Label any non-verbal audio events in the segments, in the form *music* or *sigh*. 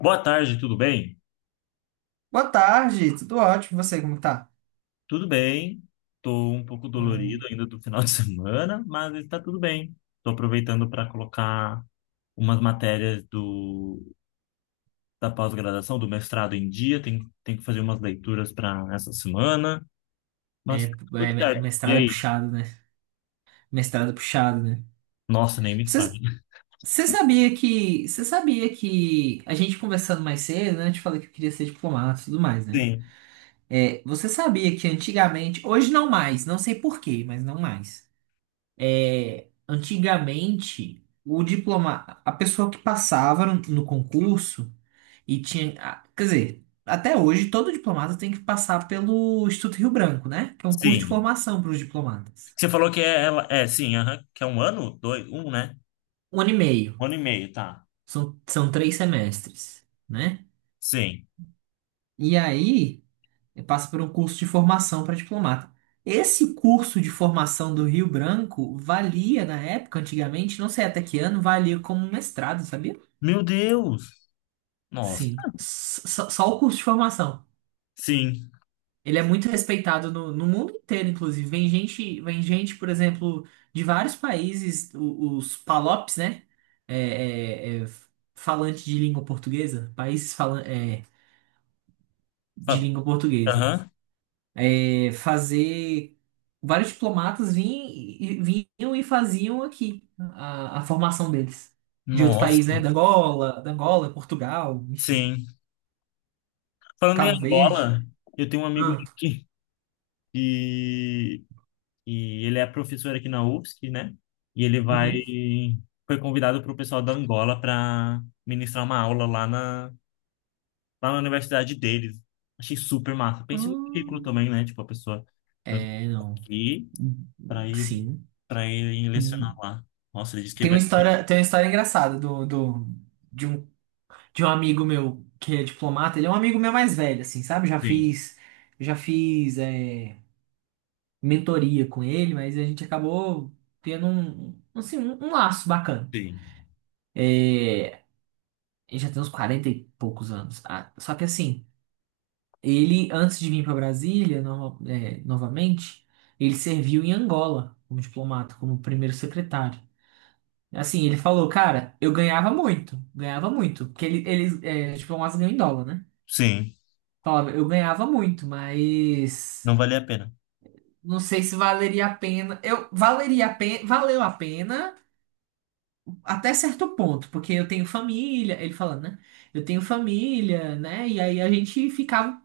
Boa tarde, tudo bem? Boa tarde, tudo ótimo. E você, como tá? Tudo bem. Tô um pouco Maravilha. dolorido ainda do final de *laughs* semana, mas está tudo bem. Tô aproveitando para colocar umas matérias do da pós-graduação, do mestrado em dia. Tem que fazer umas leituras para essa semana, mas tá tudo certo. E Mestrado é aí? puxado, né? Mestrado é puxado, né? Nossa, nem me fale. Você, *laughs* você sabia que a gente conversando mais cedo, né? Eu te falei que eu queria ser diplomata e tudo mais, né? Sim, Você sabia que antigamente, hoje não mais, não sei por quê, mas não mais. Antigamente, o diploma, a pessoa que passava no concurso e tinha, quer dizer, até hoje todo diplomata tem que passar pelo Instituto Rio Branco, né? Que é um curso de sim. formação para os diplomatas. Você falou que é ela, é sim, aham, que é um ano, dois, um, né? Um ano e meio, Um ano e meio, tá? são 3 semestres, né? Sim. E aí passa por um curso de formação para diplomata. Esse curso de formação do Rio Branco valia na época, antigamente, não sei até que ano, valia como um mestrado, sabia? Meu Deus. Nossa. Sim, só o curso de formação. Sim. Ele é muito respeitado no mundo inteiro, inclusive. Vem gente, por exemplo, de vários países, os PALOPs, né? É, é, é, Falante de língua portuguesa, países falan, de Fa- língua portuguesa. Aham. É, fazer Vários diplomatas vinham, vinham e faziam aqui a formação deles. De outro Nossa. país, né? Da Angola, Portugal, enfim, Sim. Falando em Cabo Verde. Angola, eu tenho um amigo Ah, meu que, e ele é professor aqui na UFSC, né? E ele vai uhum. foi convidado para o pessoal da Angola para ministrar uma aula lá na universidade deles. Achei super massa. Pense no currículo também, Hum, né? Tipo, a pessoa foi é, não. aqui para ir Sim. para ir lecionar lá. Nossa, ele disse que Tem vai. uma história, tem uma história engraçada de um, de um amigo meu que é diplomata. Ele é um amigo meu mais velho, assim, sabe? Sim, já fiz é, Mentoria com ele, mas a gente acabou tendo um, assim, um laço bacana. sim. É, Ele já tem uns 40 e poucos anos. Ah, só que assim, ele, antes de vir para Brasília, novamente, ele serviu em Angola como diplomata, como primeiro secretário. Assim, ele falou, cara, eu ganhava muito, ganhava muito. Porque ele, eles, tipo, é umas ganham em dólar, né? Sim, Falava, eu ganhava muito, mas não valia a pena. não sei se valeria a pena. Eu valeria a pena, valeu a pena até certo ponto, porque eu tenho família, ele falando, né? Eu tenho família, né? E aí a gente ficava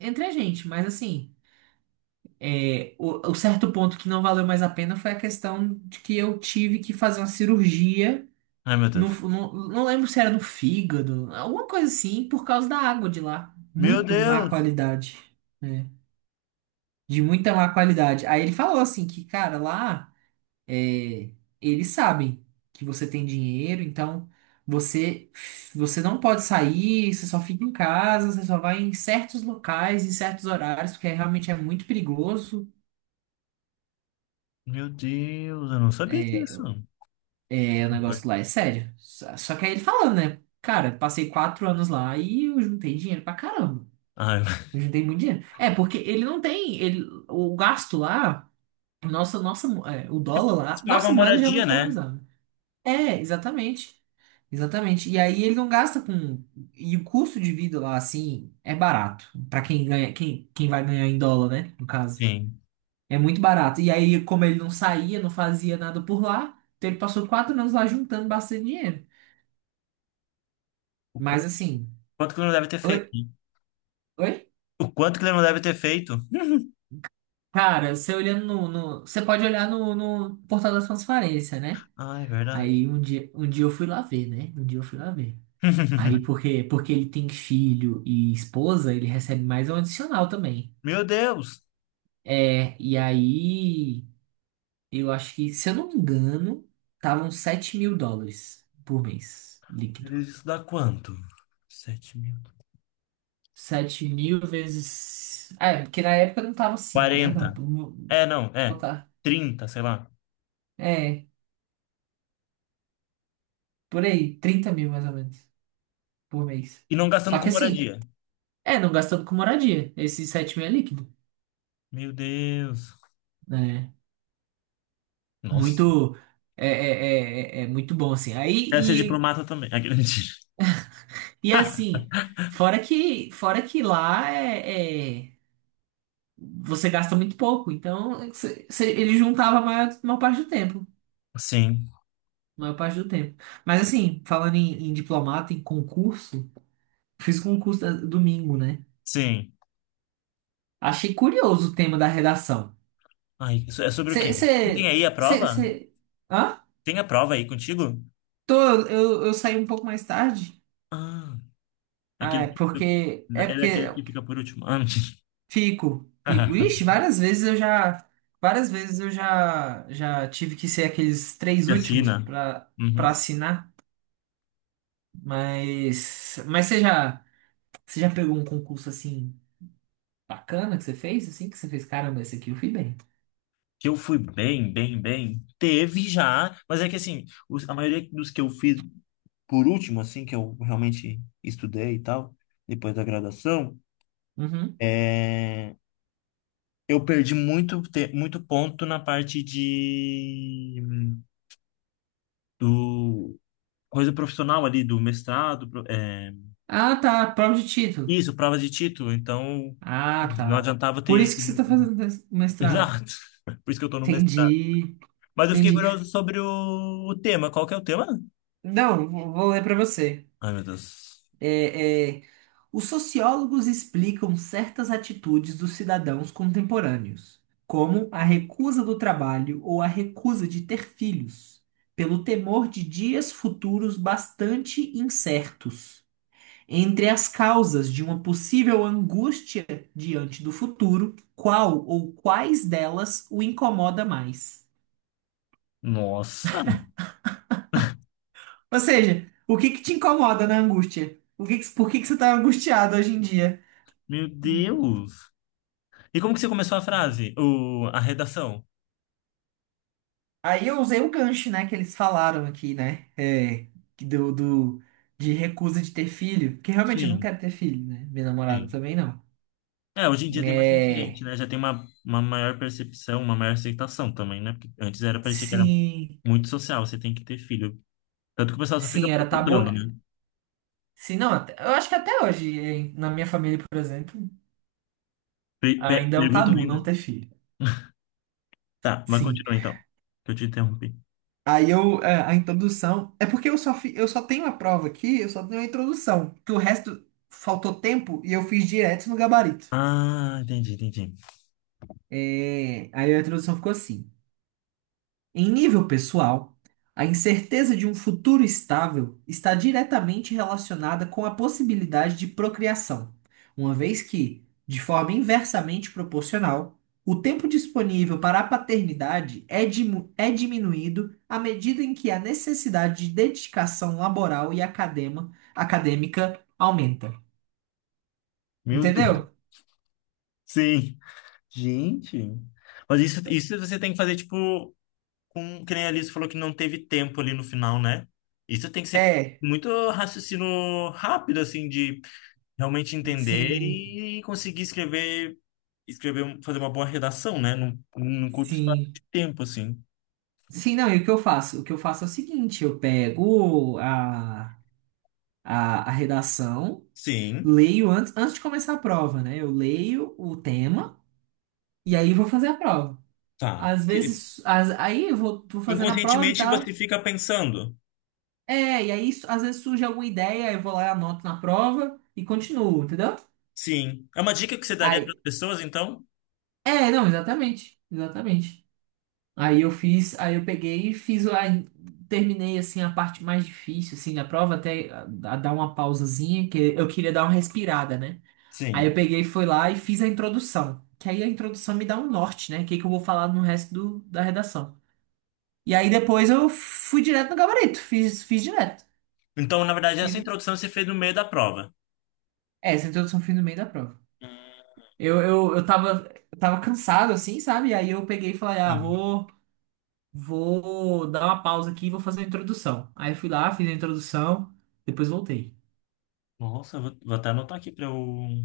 entre a gente, mas assim, o certo ponto que não valeu mais a pena foi a questão de que eu tive que fazer uma cirurgia. Ai, meu No, Deus. no- não lembro se era no fígado, alguma coisa assim, por causa da água de lá. Meu Muito má Deus! qualidade, né? De muita má qualidade. Aí ele falou assim que, cara, lá é, eles sabem que você tem dinheiro, então você, você não pode sair, você só fica em casa, você só vai em certos locais, em certos horários, porque realmente é muito perigoso. Meu Deus, eu não sabia É, disso. O Oi? negócio lá é sério. Só que aí ele falando, né? Cara, passei 4 anos lá e eu juntei dinheiro pra caramba. Ah, *laughs* Eu juntei muito dinheiro. Porque ele não tem. Ele, o gasto lá, nossa, nossa, o dólar mas lá, paga nossa uma moeda já é moradia, muito né? valorizada. É, exatamente. Exatamente. E aí ele não gasta com. E o custo de vida lá, assim, é barato. Pra quem ganha, quem vai ganhar em dólar, né? No caso. Sim. É muito barato. E aí, como ele não saía, não fazia nada por lá, então ele passou 4 anos lá juntando bastante dinheiro. O quanto, Mas assim. quanto que ele não deve ter feito, Oi? né? Oi? O quanto que ele não deve ter feito? *laughs* Cara, você olhando no, você pode olhar no portal da transparência, né? Ah, é verdade. Aí um dia eu fui lá ver, né? Um dia eu fui lá ver. Aí *laughs* porque ele tem filho e esposa, ele recebe mais um adicional também. Meu Deus! E aí eu acho que, se eu não me engano, estavam US$ 7.000 por mês, líquido. Isso dá quanto? 7 mil. 7 mil vezes. Ah, porque na época não tava 5, né? 40? Vamos É, não, é. botar. Trinta, sei lá. É, por aí, 30 mil mais ou menos por mês. E não gastando Só que com assim, moradia. Não gastando com moradia. Esses 7 mil é líquido, Meu Deus. né? Nossa. Muito é muito bom assim. Quero ser Aí e, diplomata também. Aquele *laughs* mentira. e assim, fora que lá você gasta muito pouco, então ele juntava a maior parte do tempo, Sim, maior parte do tempo. Mas assim, falando em diplomata, em concurso, fiz concurso domingo, né? sim. Achei curioso o tema da redação. Ai, isso é sobre o quê? Você Você tem aí a você prova? você Hã? Tem a prova aí contigo? Tô, eu saí um pouco mais tarde. Ah. Ah, Aquele é que, porque é é porque daquele que fica por último. Ah, *laughs* fico, fico. Ixi, várias vezes eu já tive que ser aqueles três que últimos assina. para Uhum. para assinar, mas você já pegou um concurso assim bacana que você fez, assim que você fez, caramba, esse aqui eu fui bem. Que eu fui bem, bem, bem. Teve já, mas é que assim, a maioria dos que eu fiz por último, assim, que eu realmente estudei e tal, depois da graduação, Uhum. é, eu perdi muito, muito ponto na parte de do coisa profissional ali, do mestrado, é, Ah, tá, prova de título. isso, provas de título, então Ah, não tá. adiantava Por ter isso ido. que você tá fazendo mestrado. Exato. *laughs* Por isso que eu tô no mestrado. Entendi, Mas eu fiquei entendi. curioso sobre o tema. Qual que é o tema? Não, vou ler para você. Ai, meu Deus. é é, Os sociólogos explicam certas atitudes dos cidadãos contemporâneos, como a recusa do trabalho ou a recusa de ter filhos, pelo temor de dias futuros bastante incertos. Entre as causas de uma possível angústia diante do futuro, qual ou quais delas o incomoda mais? Nossa, Ou seja, o que que te incomoda na angústia? Por que que você está angustiado hoje em dia? meu Deus. E como que você começou a frase? A redação? Aí eu usei o gancho, né, que eles falaram aqui, né? Que do, do- de recusa de ter filho. Porque realmente eu não Sim, quero ter filho, né? Minha namorada sim. também não. É, hoje em dia tem bastante gente, É. né? Já tem uma maior percepção, uma maior aceitação também, né? Porque antes era, parecia que era Sim. muito social, você tem que ter filho. Tanto que o pessoal só fica Sim, era tabu. perguntando, né? Sim, não, eu acho que até hoje, na minha família, por exemplo, ainda é um Perguntam tabu ainda? não ter filho. Tá, mas Sim. continua então, que eu te interrompi. A introdução. É porque eu só tenho a prova aqui, eu só tenho a introdução. Porque o resto faltou tempo e eu fiz direto no gabarito. Ah, entendi, entendi. Aí a introdução ficou assim. Em nível pessoal, a incerteza de um futuro estável está diretamente relacionada com a possibilidade de procriação, uma vez que, de forma inversamente proporcional, o tempo disponível para a paternidade é, diminuído à medida em que a necessidade de dedicação laboral e acadêmica aumenta. Meu Deus. Entendeu? Sim. Gente. Mas isso você tem que fazer, tipo, com, que nem a Alice falou que não teve tempo ali no final, né? Isso tem que ser É, muito raciocínio rápido, assim, de realmente entender sim, e conseguir escrever, escrever, fazer uma boa redação, né? Num curto espaço sim. de tempo, assim. Sim, não, e o que eu faço? O que eu faço é o seguinte, eu pego a, redação, Sim, leio antes de começar a prova, né? Eu leio o tema e aí vou fazer a prova. tá. Às vezes, aí eu vou fazendo a prova e Inconscientemente você tal. fica pensando. E aí às vezes surge alguma ideia, eu vou lá, anoto na prova e continuo, entendeu? Sim. É uma dica que você daria para as Aí, pessoas, então? é, não, exatamente, exatamente. Aí eu peguei e terminei assim a parte mais difícil assim da prova até a dar uma pausazinha que eu queria dar uma respirada, né? Aí eu Sim. peguei, fui lá e fiz a introdução. Que aí a introdução me dá um norte, né? O que que eu vou falar no resto da redação. E aí depois eu fui direto no gabarito, fiz direto. Então, na verdade, essa E introdução você fez no meio da prova. Essa introdução eu fiz no meio da prova. Eu tava cansado, assim, sabe? Aí eu peguei e falei, ah, Sim. vou dar uma pausa aqui e vou fazer a introdução. Aí eu fui lá, fiz a introdução, depois voltei. Nossa, vou até anotar aqui para eu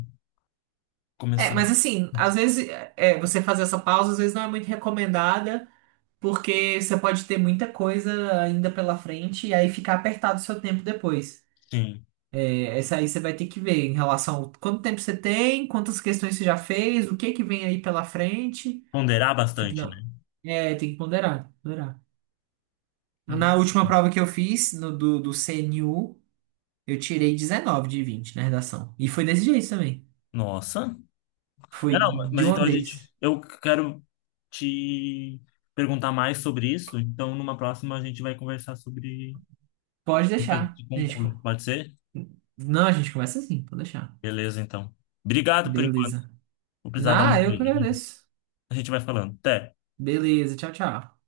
Começar, Mas assim, às vezes você fazer essa pausa, às vezes não é muito recomendada. Porque você pode ter muita coisa ainda pela frente e aí ficar apertado o seu tempo depois. sim, Essa aí você vai ter que ver em relação ao quanto tempo você tem, quantas questões você já fez, o que que vem aí pela frente. ponderar Tem que bastante, né? não. É, tem que ponderar, ponderar. Na Uhum. última prova que eu fiz, no, do, do CNU, eu tirei 19 de 20 na redação. E foi desse jeito também. Nossa. Foi É, não, mas de uma então a vez. gente, eu quero te perguntar mais sobre isso, então numa próxima a gente vai conversar sobre Pode dicas deixar. de A gente, concurso, co- pode ser? não, a gente começa assim, pode deixar. Beleza, então. Obrigado por enquanto. Beleza. Vou precisar dar uma Ah, eu que saída. agradeço. A gente vai falando. Até. Beleza, tchau, tchau.